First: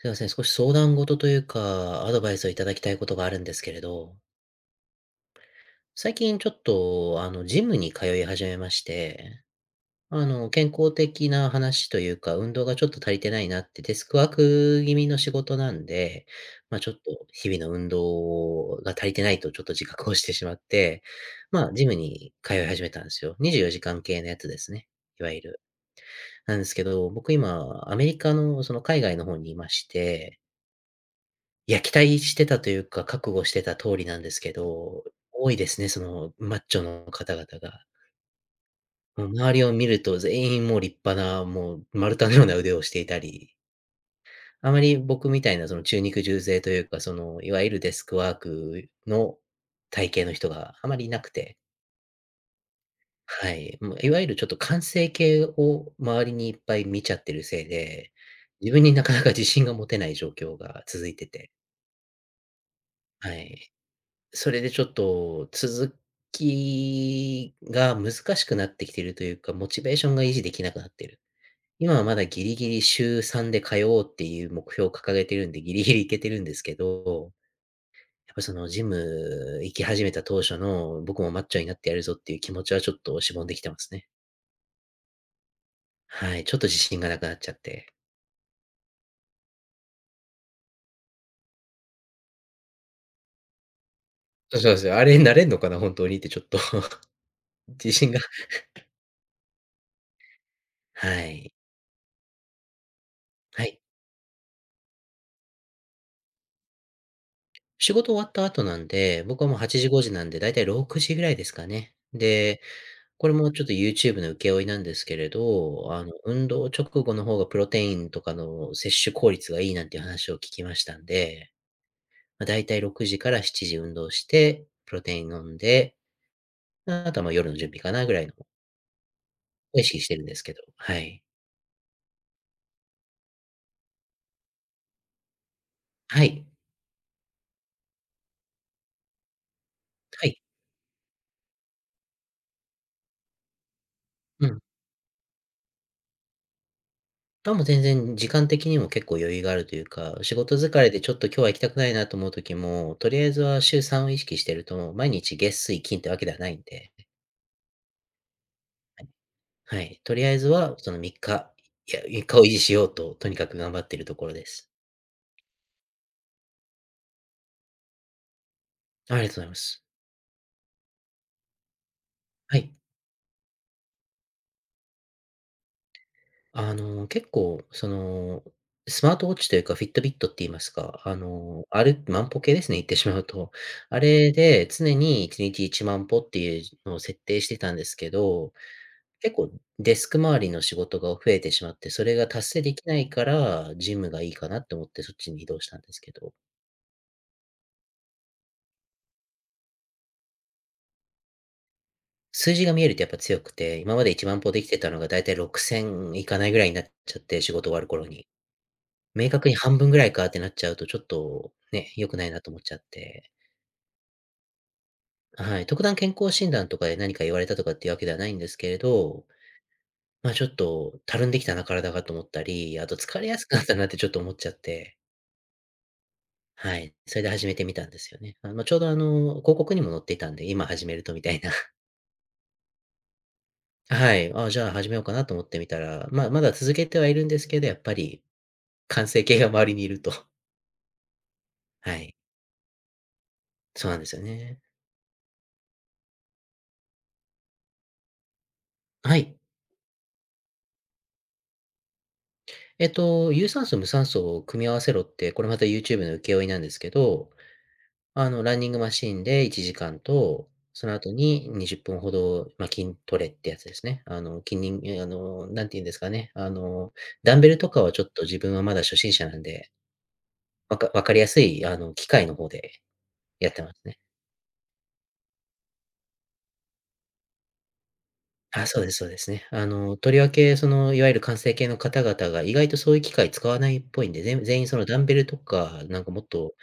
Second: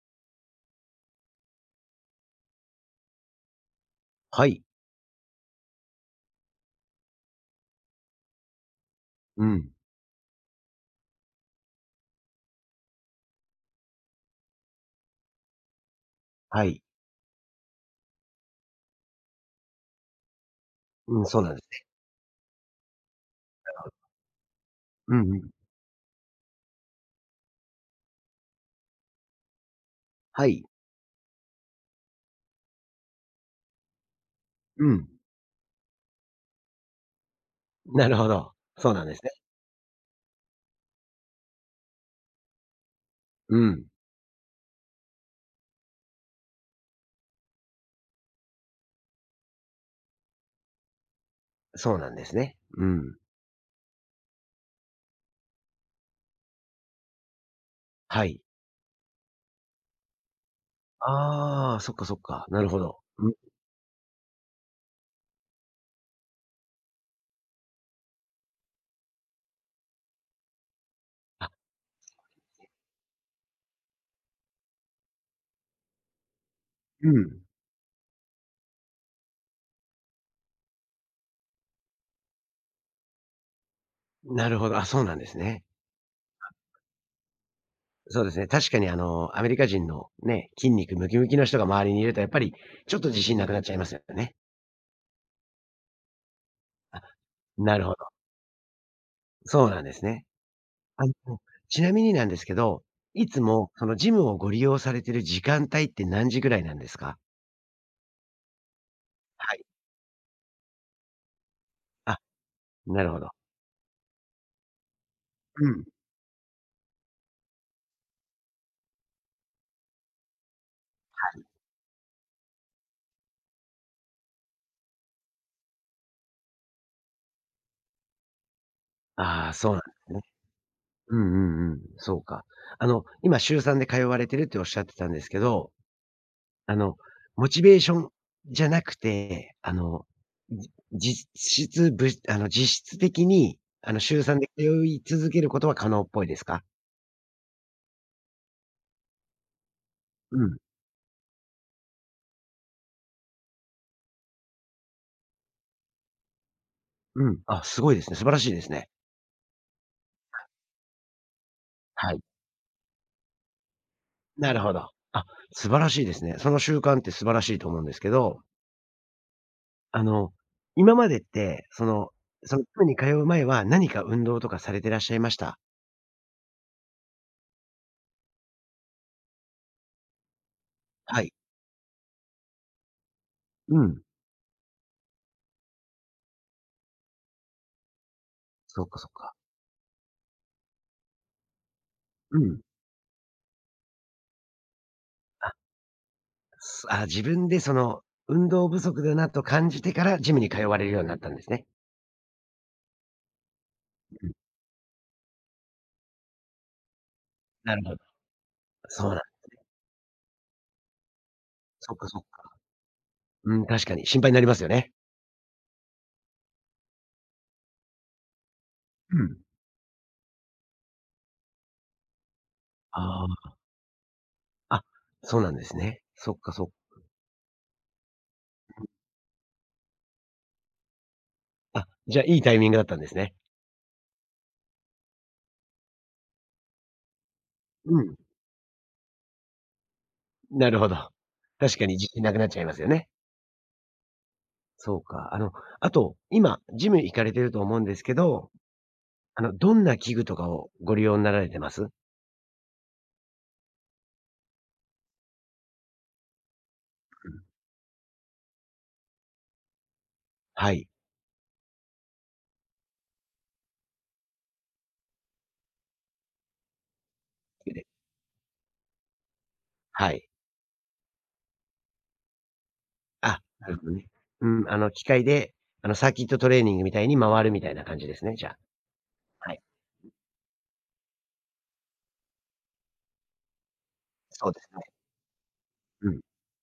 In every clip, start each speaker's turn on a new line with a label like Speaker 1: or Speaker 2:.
Speaker 1: すいません、少し相談事というか、アドバイスをいただきたいことがあるんですけれど、
Speaker 2: はい。
Speaker 1: 最近ちょっと、ジムに通い始めまして、
Speaker 2: うん。
Speaker 1: 健康的な話というか、運動がちょっと足りてないなって、デスクワーク気味の仕事なんで、
Speaker 2: は
Speaker 1: まあ、
Speaker 2: い。
Speaker 1: ちょっと日々の運動が足りてないとちょっと自覚をしてしまって、
Speaker 2: うん、そうなんです
Speaker 1: まあ、ジ
Speaker 2: ね。
Speaker 1: ムに通い始めたんですよ。24時間系のやつですね。
Speaker 2: う
Speaker 1: い
Speaker 2: ん
Speaker 1: わ
Speaker 2: う
Speaker 1: ゆ
Speaker 2: ん。
Speaker 1: る。なんですけど、僕今、アメリカの、その海外の方にいまして、
Speaker 2: はい。
Speaker 1: いや、期待してたというか、覚悟してた通りなんですけ
Speaker 2: う
Speaker 1: ど、
Speaker 2: ん。
Speaker 1: 多いですね、そのマッチョの方々が。
Speaker 2: なるほど。そうなんです
Speaker 1: もう
Speaker 2: ね。
Speaker 1: 周りを見ると全員もう立派な、もう丸太のような腕をしていたり、
Speaker 2: うん。
Speaker 1: あまり僕みたいなその中肉重背というか、そのいわゆるデスクワークの体型の人があまりいなくて、
Speaker 2: そうなんですね。うん。
Speaker 1: はい。もういわゆるちょっと完成形を周りにいっぱい見ちゃってるせいで、
Speaker 2: はい。
Speaker 1: 自分になかなか自信が持てない状況が続いてて、
Speaker 2: ああ、そっかそっか。なるほど。うん。
Speaker 1: はい。それでちょっと続きが難しくなってきてるというか、モチベーションが維持できなくなってる。
Speaker 2: あ、
Speaker 1: 今はまだギリギリ週3で通おうっていう目標を掲げてるんで、ギリギリ行けてるんですけ
Speaker 2: う
Speaker 1: ど、
Speaker 2: ん。
Speaker 1: やっぱそのジム行き始めた当初の僕もマッチョになってやるぞっていう気持ちはちょっとしぼんできてますね。
Speaker 2: なるほど。あ、そうなんですね。
Speaker 1: はい、ちょっと自信がなくなっちゃって。
Speaker 2: そうですね。確かにアメリカ人のね、筋肉ムキムキの人が周りにいると、やっぱりちょっと自信なくなっちゃいますよね。
Speaker 1: そうそうですよ。あれになれんのかな、本当にってちょっと
Speaker 2: あ、なるほ
Speaker 1: 自
Speaker 2: ど。
Speaker 1: 信が。
Speaker 2: そうなんですね。あ
Speaker 1: は
Speaker 2: の、
Speaker 1: い。
Speaker 2: ちなみになんですけど、いつ
Speaker 1: は
Speaker 2: も
Speaker 1: い。
Speaker 2: そのジムをご利用されている時間帯って何時ぐらいなんですか？
Speaker 1: 仕事終わった後なんで、僕は
Speaker 2: は
Speaker 1: もう
Speaker 2: い。
Speaker 1: 8時、5時なんで、だいたい6時ぐらいですかね。
Speaker 2: あ
Speaker 1: で、
Speaker 2: なるほど。
Speaker 1: これもちょっと YouTube の請負いなんですけれ
Speaker 2: うん。
Speaker 1: ど、運動直後の方がプロテインとかの摂取効率がいいなんていう話を聞きましたんで、まあ、だいたい6時から7時運動して、プロテイン飲んで、あとは、夜の準備かなぐらいのを
Speaker 2: ああ、そうなん
Speaker 1: 意
Speaker 2: で
Speaker 1: 識し
Speaker 2: す
Speaker 1: て
Speaker 2: ね。
Speaker 1: るんですけど。は
Speaker 2: うん
Speaker 1: い。
Speaker 2: うんうん。そうか。今週3で通われてるっておっしゃってたんですけど、
Speaker 1: はい。
Speaker 2: あの、モチベーションじゃなくて、
Speaker 1: はい。
Speaker 2: じ実質ぶあの、実質的に、週3
Speaker 1: う
Speaker 2: で
Speaker 1: ん。
Speaker 2: 通い続けることは可能っぽいですか？
Speaker 1: あ、もう全然時間的にも結構余裕があるというか、仕
Speaker 2: う
Speaker 1: 事
Speaker 2: ん、
Speaker 1: 疲れでちょっと今日は行きたくないなと思う時も、とりあえずは週3を意識してると、毎日月水金ってわけではないんで、
Speaker 2: うん。あ、すごいですね。素晴らしいですね。
Speaker 1: はい。とりあえずはその3日、いや、
Speaker 2: はい。
Speaker 1: 3日を維持しようと、とにかく頑張っているところで
Speaker 2: なる
Speaker 1: す。
Speaker 2: ほど。あ、素晴らしいですね。その習慣って素晴らしいと思うんですけど、
Speaker 1: ありがとうございます。
Speaker 2: あの、今までって、そのそ
Speaker 1: は
Speaker 2: のジ
Speaker 1: い。
Speaker 2: ムに通う前は、何か運動とかされてらっしゃいました？
Speaker 1: 結構、スマートウォッチというか、フィットビットって言いますか、
Speaker 2: はい。
Speaker 1: ある万歩計ですね、言ってしまうと。
Speaker 2: う
Speaker 1: あ
Speaker 2: ん。
Speaker 1: れで常に1日1万歩っていうのを設定してたんですけど、
Speaker 2: そっかそっか。
Speaker 1: 結構デスク周りの仕事が増えてしまって、それが
Speaker 2: う
Speaker 1: 達
Speaker 2: ん。
Speaker 1: 成できないから、ジムがいいかなって思ってそっちに移
Speaker 2: あ、
Speaker 1: 動したんですけど、
Speaker 2: 自分で運動不足だなと感じてから、ジムに通われるようになったんですね。
Speaker 1: 数字が見えるとやっぱ強くて、今まで1
Speaker 2: うん。
Speaker 1: 万歩できてたのがだいたい6000いかないぐらいになっちゃって、仕事終
Speaker 2: な
Speaker 1: わ
Speaker 2: る
Speaker 1: る
Speaker 2: ほど。
Speaker 1: 頃に。
Speaker 2: そうなん
Speaker 1: 明確に半分ぐらいかってなっちゃうと、ちょっとね、
Speaker 2: そっか
Speaker 1: 良く
Speaker 2: そっ
Speaker 1: ないな
Speaker 2: か。
Speaker 1: と思っちゃって。
Speaker 2: うん、確かに心配になりますよね。
Speaker 1: はい、特段健康診断とかで何か言われたとかっていうわけではないんですけれ
Speaker 2: う
Speaker 1: ど、
Speaker 2: ん。
Speaker 1: まあ、ちょっとたるんできたな、体がと思ったり、あと疲れやす
Speaker 2: あ
Speaker 1: くなったなってちょっと思っちゃっ
Speaker 2: あ、あ、
Speaker 1: て。
Speaker 2: そうなんですね。そっかそっ
Speaker 1: はい。それで始めてみたんですよね。ちょうど広告にも載っていたんで、今始めるとみたいな。
Speaker 2: あ、じゃあ、いいタイミングだったんですね。
Speaker 1: はい。あ、じゃあ始めようかなと思ってみたら、まあ、まだ続けてはいるんですけど、やっぱ
Speaker 2: うん、
Speaker 1: り完成形が周りにいると。
Speaker 2: なるほど。確か
Speaker 1: は
Speaker 2: に自
Speaker 1: い。
Speaker 2: 信なくなっちゃいますよね。
Speaker 1: そうなんですよね。
Speaker 2: そうか。あと、今、ジム行かれてると思うんですけど、
Speaker 1: はい。
Speaker 2: どんな器具とかをご利用になられてます？うん。
Speaker 1: 有酸素無酸素を組み合わせろって、これまた YouTube の請負いなんですけど、ランニングマシーンで1時間と、
Speaker 2: は
Speaker 1: そ
Speaker 2: い。
Speaker 1: の後に20分ほど、筋トレってやつですね。あの、筋にんえ、あの、何て言うんですかね、ダンベルとか
Speaker 2: で
Speaker 1: はちょっと自分はまだ初心者なんで、
Speaker 2: はい。
Speaker 1: 分かりやすい、機械の方で
Speaker 2: あ、
Speaker 1: やって
Speaker 2: な
Speaker 1: ま
Speaker 2: るる
Speaker 1: す
Speaker 2: ほど
Speaker 1: ね。
Speaker 2: ね。うん、機械で、サーキットトレーニングみたいに回るみたいな感じですね、じゃあ。
Speaker 1: あ、そうですね。
Speaker 2: はい。
Speaker 1: とりわけいわゆる完成形の方々が意外とそういう機械使わないっぽいんで、ぜん
Speaker 2: そうで
Speaker 1: 全員
Speaker 2: す
Speaker 1: そ
Speaker 2: ね。
Speaker 1: のダンベルとか、なん
Speaker 2: う
Speaker 1: か
Speaker 2: ん。
Speaker 1: もっと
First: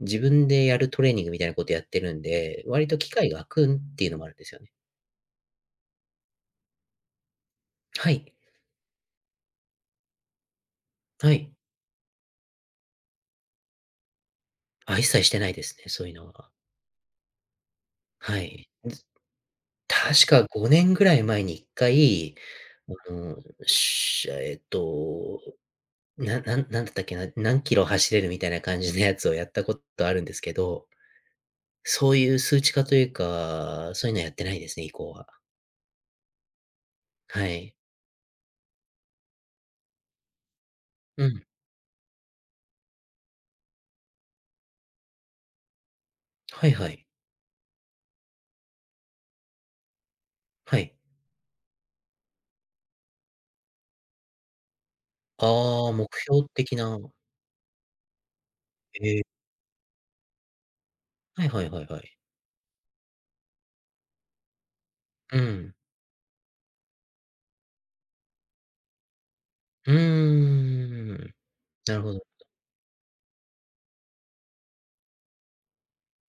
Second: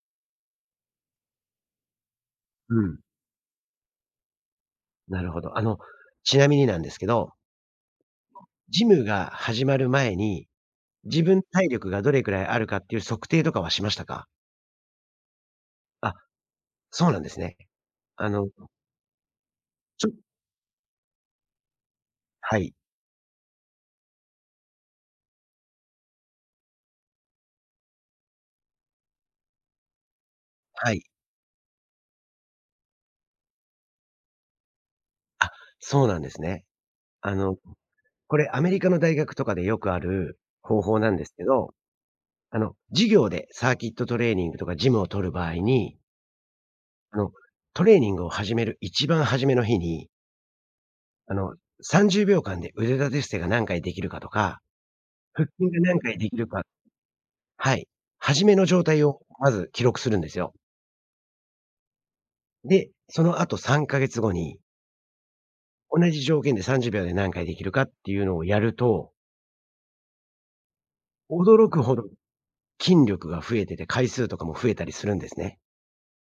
Speaker 1: 自分でやるトレーニングみたいなことやってるんで、
Speaker 2: う
Speaker 1: 割と
Speaker 2: ん。
Speaker 1: 機械が空くっていうのもあるんですよね。
Speaker 2: なるほど。ちなみになんですけど、
Speaker 1: はい、
Speaker 2: ジムが始まる前に、自
Speaker 1: は
Speaker 2: 分
Speaker 1: い。
Speaker 2: 体力がどれくらいあるかっていう測定とかはしましたか？
Speaker 1: あ、一切してないですね、そうい
Speaker 2: あ、
Speaker 1: うのは。
Speaker 2: そうなんですね。あ
Speaker 1: は
Speaker 2: の、
Speaker 1: い。ず
Speaker 2: ち
Speaker 1: 確
Speaker 2: ょ
Speaker 1: か5年ぐらい前に1回、
Speaker 2: はい。
Speaker 1: あの、しえっと、なんだったっけな、何キロ走れるみたいな感じのやつをやったことあるんですけど、
Speaker 2: はい。
Speaker 1: そういう数値化というか、そういうのはやってないですね、以降は。
Speaker 2: あ、そうなんですね。あ
Speaker 1: は
Speaker 2: の、
Speaker 1: い。
Speaker 2: これアメリカの大学とかでよくある方法なんで
Speaker 1: う
Speaker 2: す
Speaker 1: ん。
Speaker 2: けど、授業でサーキットトレーニングとかジムを取る場合に、
Speaker 1: はいはい。
Speaker 2: あの、トレーニングを始める一番初めの日に、
Speaker 1: はい。
Speaker 2: あの、30秒間で腕立て伏せが何回できるかとか、腹筋が
Speaker 1: ああ、
Speaker 2: 何
Speaker 1: 目
Speaker 2: 回できる
Speaker 1: 標
Speaker 2: か、
Speaker 1: 的な。
Speaker 2: はい。初めの状態
Speaker 1: え
Speaker 2: を
Speaker 1: え、
Speaker 2: まず記録するんですよ。
Speaker 1: はいはいはいはい。
Speaker 2: で、その後3ヶ月後に、
Speaker 1: うん。
Speaker 2: 同じ条件で30秒で何回できるかっていうのをやると、
Speaker 1: うーん。
Speaker 2: 驚くほ
Speaker 1: なる
Speaker 2: ど
Speaker 1: ほど。
Speaker 2: 筋力が増えてて回数とかも増えたりするんですね。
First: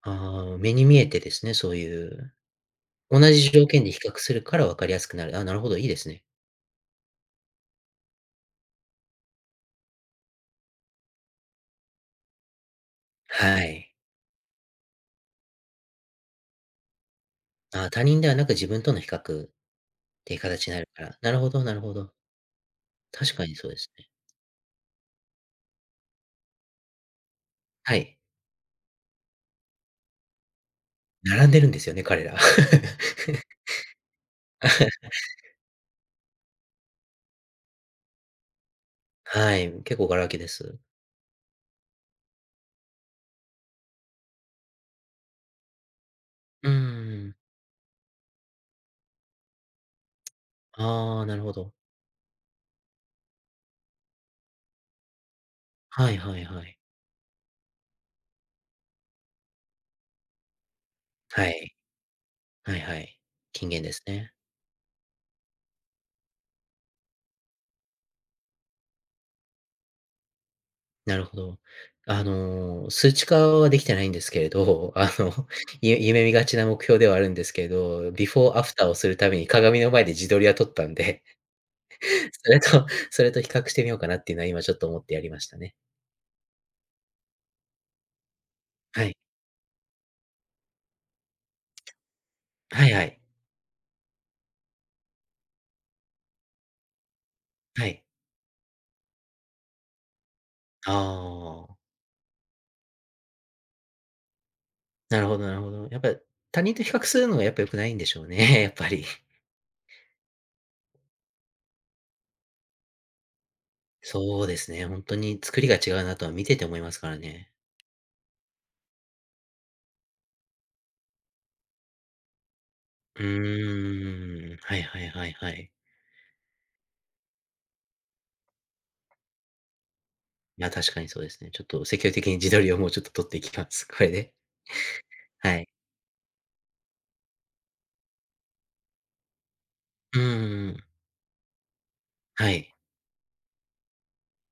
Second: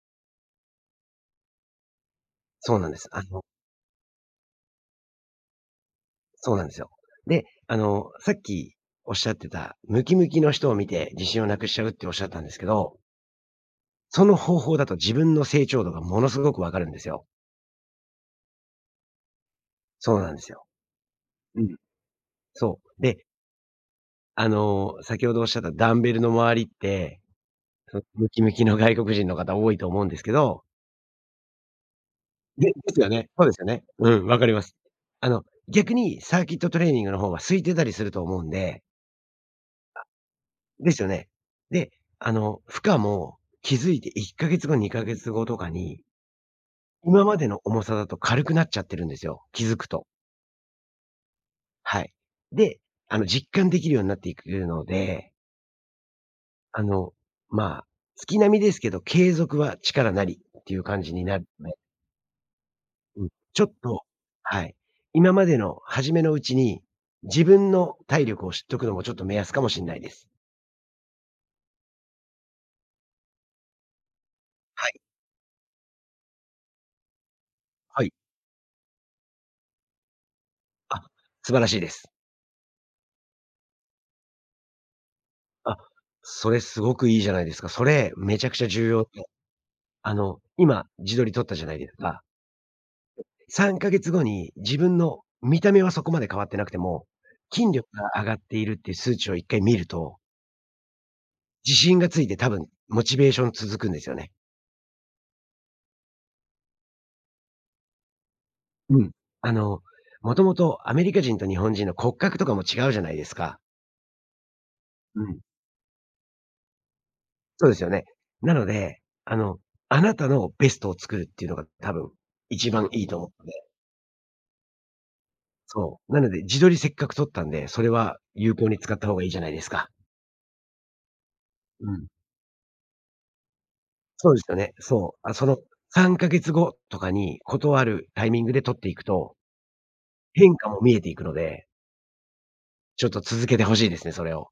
Speaker 1: ああ、目に見えてですね、そういう
Speaker 2: そうなんです。
Speaker 1: 同じ条件で比較するから分かりやすくなる。あ、なるほど、いいですね。
Speaker 2: そうなんですよ。で、さっきおっしゃってた、ムキムキの人を見て自信をなくしちゃうっておっしゃったんですけど、
Speaker 1: はい。
Speaker 2: その方法だと自分の成長度がものすごくわかるんですよ。
Speaker 1: あ、他人ではなく自分との比較っ
Speaker 2: そうな
Speaker 1: て
Speaker 2: ん
Speaker 1: いう
Speaker 2: ですよ。
Speaker 1: 形になるから。なるほ
Speaker 2: う
Speaker 1: どな
Speaker 2: ん。
Speaker 1: るほど。
Speaker 2: そう。で、
Speaker 1: 確かにそうですね。
Speaker 2: 先ほどおっしゃったダンベルの周りって、
Speaker 1: は
Speaker 2: その
Speaker 1: い。
Speaker 2: ムキムキの外国人の方多いと思うんですけど、
Speaker 1: 並んでるんですよね、彼ら。
Speaker 2: ですよね。そうですよね。うん、わかります。逆にサーキットトレーニングの方は空いてたりすると思うんで、
Speaker 1: はい、結構ガラ空きです。
Speaker 2: ですよね。で、負荷も気づいて1ヶ月後、2ヶ月後とかに、
Speaker 1: うー
Speaker 2: 今
Speaker 1: ん。
Speaker 2: までの重さだと軽くなっちゃってるんですよ、気づくと。
Speaker 1: ああ、なるほど。
Speaker 2: はい。で、実感できるようになっていくので、
Speaker 1: はいはいはい。
Speaker 2: あの、まあ、月並みですけど、継続は力なりっていう感じになる
Speaker 1: は
Speaker 2: ので、
Speaker 1: い。はいはい。
Speaker 2: うん、ちょ
Speaker 1: 金
Speaker 2: っ
Speaker 1: 言で
Speaker 2: と、
Speaker 1: すね。
Speaker 2: はい、今までの初めのうちに、自分の体力を知っとくのもちょっと目安かもしれないです。
Speaker 1: なるほど。数値化はできてないんですけれ
Speaker 2: は
Speaker 1: ど、
Speaker 2: い、
Speaker 1: 夢見がちな目標ではあるんですけ
Speaker 2: は
Speaker 1: ど、
Speaker 2: い。
Speaker 1: ビフォーアフターをするために鏡の前で自撮りは撮ったん
Speaker 2: あ、
Speaker 1: で、
Speaker 2: 素晴らしいです。
Speaker 1: それと比較してみようかなっていうのは今ちょっと思ってやりましたね。
Speaker 2: あ、それすごくいいじゃないですか。それ、めちゃくちゃ重要
Speaker 1: はい。
Speaker 2: で、今、自撮り撮ったじゃないですか。
Speaker 1: はいはい。
Speaker 2: 3ヶ月後に自分の見た目はそこまで変わってなくても、筋
Speaker 1: は
Speaker 2: 力
Speaker 1: い。
Speaker 2: が上がっているっていう数値を一回見ると、
Speaker 1: あ
Speaker 2: 自
Speaker 1: あ、
Speaker 2: 信がついて多分モチベーション続くんですよね。
Speaker 1: なるほどなるほど。やっぱ他人と比較するのがやっぱ良くないんでしょうね、やっぱ
Speaker 2: う
Speaker 1: り。
Speaker 2: ん。あの、もともとアメリカ人と日本人の骨格とかも違うじゃないですか。
Speaker 1: そうですね、ほんと
Speaker 2: うん。
Speaker 1: に作りが違うなとは見てて思いますからね。
Speaker 2: そうですよね。なので、あの、あなたのベストを作るっていうのが多分一番いいと
Speaker 1: う
Speaker 2: 思う。
Speaker 1: ーん、はいはいはいはい。
Speaker 2: そう。なので、自撮りせっかく撮ったんで、それは有効に使った方がいいじゃないですか。
Speaker 1: いや、確かにそうですね。ちょっと
Speaker 2: う
Speaker 1: 積
Speaker 2: ん。
Speaker 1: 極的に自撮りをもうちょっと撮っていきます。これ
Speaker 2: そ
Speaker 1: で。
Speaker 2: うですよね。そう。あ、そ
Speaker 1: は
Speaker 2: の
Speaker 1: い。
Speaker 2: 3ヶ月後とかに、ことあるタイミングで撮っていくと、
Speaker 1: うん
Speaker 2: 変
Speaker 1: う
Speaker 2: 化も
Speaker 1: ん。
Speaker 2: 見えていくので、
Speaker 1: はい。
Speaker 2: ちょっと続けてほしいですね、それを。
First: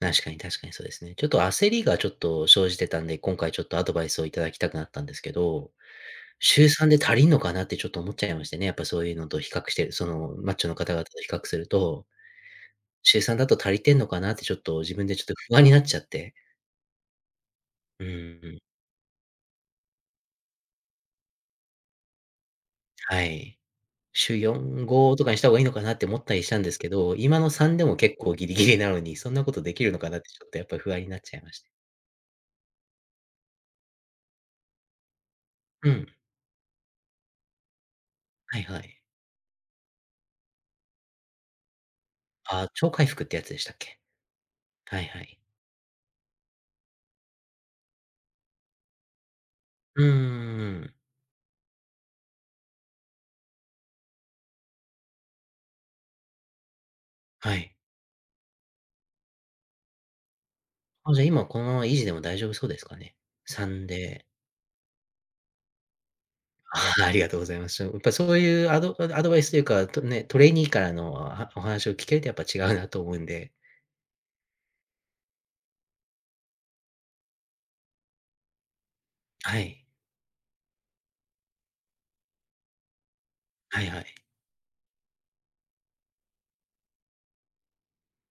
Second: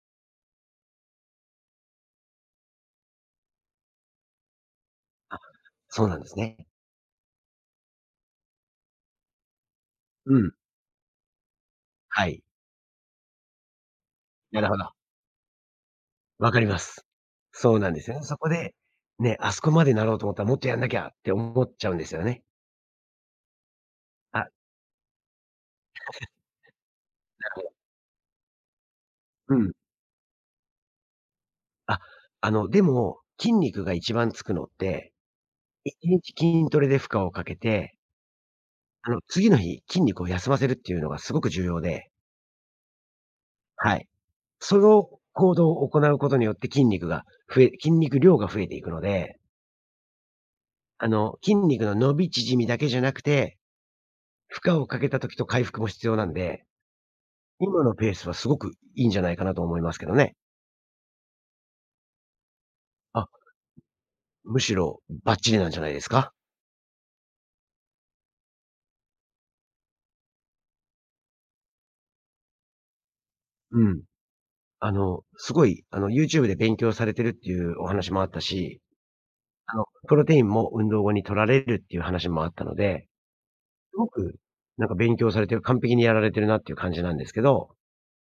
Speaker 1: 確かに確かにそうですね。ちょっと焦りがちょっと生じてたんで、今回ちょっとアドバイスをいただきたくなったんですけど、
Speaker 2: そうなんですね。
Speaker 1: 週3で足りんのかなってちょっと思っちゃいましてね。やっぱそういうのと比較してる、そ
Speaker 2: う
Speaker 1: のマ
Speaker 2: ん。
Speaker 1: ッチョの方々と比較すると、
Speaker 2: はい。
Speaker 1: 週3だと足りてんのかなってちょっ
Speaker 2: なるほ
Speaker 1: と
Speaker 2: ど。
Speaker 1: 自分でちょっと不安になっちゃって。
Speaker 2: わかります。そうなんで
Speaker 1: うう
Speaker 2: すよね。そこ
Speaker 1: ん。
Speaker 2: で、ね、あそこまでなろうと思ったらもっとやんなきゃって思っちゃうんですよね。
Speaker 1: はい。週
Speaker 2: あ、なる
Speaker 1: 4、5とかにした方がいいのかなって思ったりしたんですけど、今の
Speaker 2: ほど。
Speaker 1: 3でも結構ギリギリなのに、そんなこ
Speaker 2: う
Speaker 1: と
Speaker 2: ん。
Speaker 1: できるのかなってちょっとやっぱり不安になっちゃいまして。
Speaker 2: あ、でも、筋肉が一番つくのって、
Speaker 1: う
Speaker 2: 1
Speaker 1: ん。
Speaker 2: 日筋トレで負荷をかけて
Speaker 1: はいはい。
Speaker 2: 次の日、筋肉を休ませるっていうのがすごく重要で、
Speaker 1: あ、超回復ってやつでしたっ
Speaker 2: は
Speaker 1: け？
Speaker 2: い。そ
Speaker 1: はい
Speaker 2: の
Speaker 1: はい。
Speaker 2: 行動を行うことによって筋肉量が増えていくので、
Speaker 1: うーん。
Speaker 2: 筋肉の伸び縮みだけじゃなくて、負荷をかけた時と回復も必要なんで、
Speaker 1: はい。
Speaker 2: 今のペースはすごくいいんじゃないかなと思いますけどね。
Speaker 1: あ、じゃあ今このまま維持でも大丈夫そうですかね
Speaker 2: あ、
Speaker 1: ？3で。
Speaker 2: むしろバッチリなんじゃないですか？
Speaker 1: ああ、ありがとうございます。やっぱそういうアドバイスというか、とね、トレーニーからのはお話を聞けるとやっぱ違うなと思うんで。
Speaker 2: うん。すごい、YouTube で勉強されてるっていうお話もあったし、
Speaker 1: はい。
Speaker 2: プロテインも運動後に取られるっていう話もあったので、
Speaker 1: はい
Speaker 2: す
Speaker 1: はい。
Speaker 2: ごく、なんか勉強されてる、完璧にやられてるなっていう感じなんですけど、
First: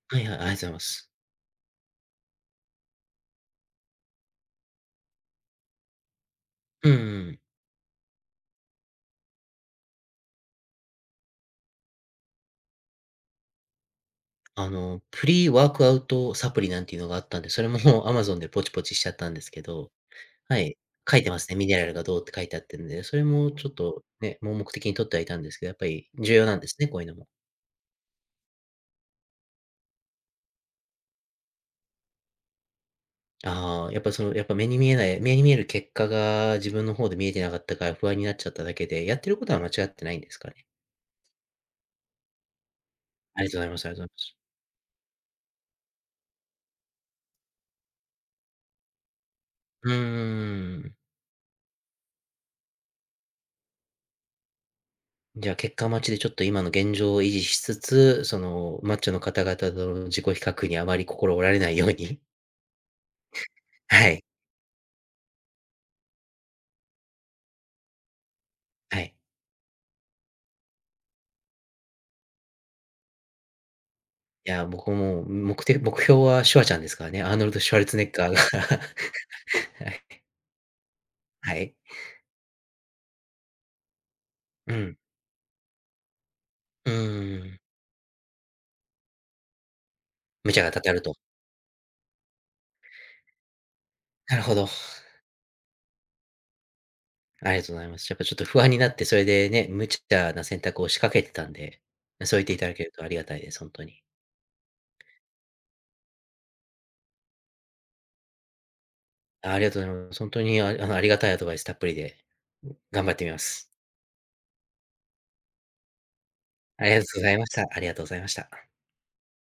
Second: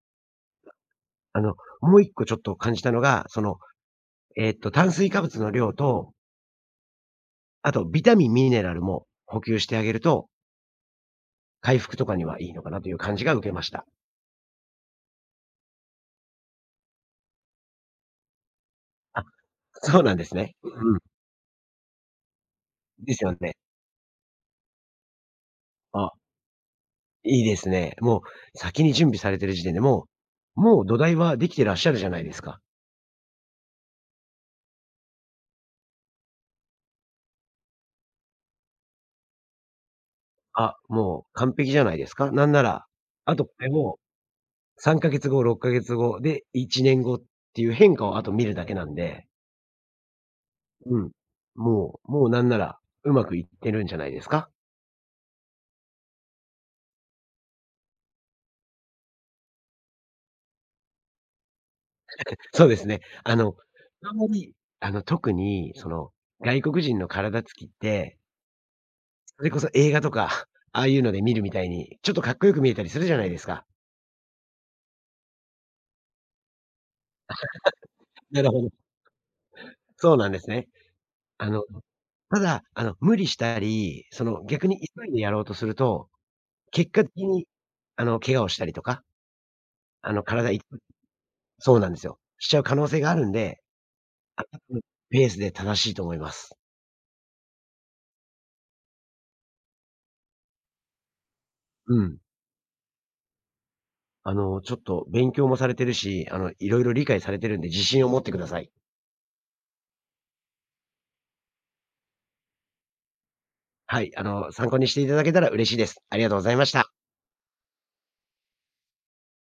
Speaker 1: はいはい、ありがとうございます。
Speaker 2: あの、もう一個ちょっと感じたのが、炭水化物の量と、
Speaker 1: うんうん。
Speaker 2: あとビタミン、ミネラルも補給してあげると、回復とかにはいいのかなという感じが受けました。
Speaker 1: プリワークアウトサプリなんていうのがあったんで、それももう Amazon でポチポチしちゃっ
Speaker 2: あ、
Speaker 1: たんですけど、
Speaker 2: そうなんですね。
Speaker 1: は
Speaker 2: う
Speaker 1: い、
Speaker 2: んうん。
Speaker 1: 書いてますね。ミネラルがどうって書いてあってるんで、
Speaker 2: で
Speaker 1: そ
Speaker 2: す
Speaker 1: れ
Speaker 2: よ
Speaker 1: も
Speaker 2: ね。
Speaker 1: ちょっとね、盲目的に取ってはいたんですけど、やっぱり
Speaker 2: あ、
Speaker 1: 重要なんですね、こういうのも。
Speaker 2: いいですね。もう先に準備されてる時点でもう土台はできてらっしゃるじゃないですか。
Speaker 1: ああ、やっぱやっぱ目に見える結果が自分の方で見えてなかったから不安になっちゃっただけで、やってることは間違ってないんですかね。
Speaker 2: あ、もう完璧じゃないですか。なんなら、あ
Speaker 1: あ
Speaker 2: と
Speaker 1: り
Speaker 2: こ
Speaker 1: がとうござ
Speaker 2: れ
Speaker 1: います。ありが
Speaker 2: を
Speaker 1: とうございます。
Speaker 2: 3か月後、6か月後で、1年後っていう変化をあと見るだけなんで、
Speaker 1: うーん。
Speaker 2: うん。もうなんなら、うまくいってるんじゃないですか？
Speaker 1: じゃあ結果待ちでちょっと今の現状を維持しつつ、そのマッチョの方々との自己比較にあまり心折られないように。
Speaker 2: そうですね。
Speaker 1: は
Speaker 2: あん
Speaker 1: い。
Speaker 2: まり、特に外国人の体つきって、
Speaker 1: はい。
Speaker 2: それこそ映画とか、ああいうので見るみたいに、ちょっとかっこよく見えたりするじゃないですか。
Speaker 1: いや、僕も目的目標はシュワちゃんですからね。アーノルド・シュワルツェネッガーが
Speaker 2: なるほ
Speaker 1: は
Speaker 2: ど。そう
Speaker 1: い。
Speaker 2: なんですね。あ
Speaker 1: は
Speaker 2: の、
Speaker 1: い。
Speaker 2: ただ、無理したり、逆
Speaker 1: う
Speaker 2: に
Speaker 1: ん。
Speaker 2: 急いでやろうとすると、
Speaker 1: う
Speaker 2: 結果的
Speaker 1: ー
Speaker 2: に、
Speaker 1: ん。
Speaker 2: 怪我をしたりとか、あの、体
Speaker 1: 無茶
Speaker 2: 痛
Speaker 1: がたたると。
Speaker 2: そうなんですよ。しちゃう可能性があるんで、
Speaker 1: なる
Speaker 2: あ
Speaker 1: ほ
Speaker 2: な
Speaker 1: ど。
Speaker 2: たのペースで正しいと思います。
Speaker 1: ありがとうございます。やっぱちょっと不安になって、それでね、無茶な選択を仕掛けてたんで、
Speaker 2: うん。
Speaker 1: そう言っていただけるとありがたいです、本当に。
Speaker 2: ちょっと勉強もされてるし、いろいろ理解されてるんで自信を持ってください。
Speaker 1: ありがとうございます。本当にありがたいアドバイスたっぷりで、頑張ってみます。
Speaker 2: はい、参考にしていただけたら嬉しいです。ありがとうございまし
Speaker 1: あ
Speaker 2: た。
Speaker 1: りがとうございました。ありがとうございました。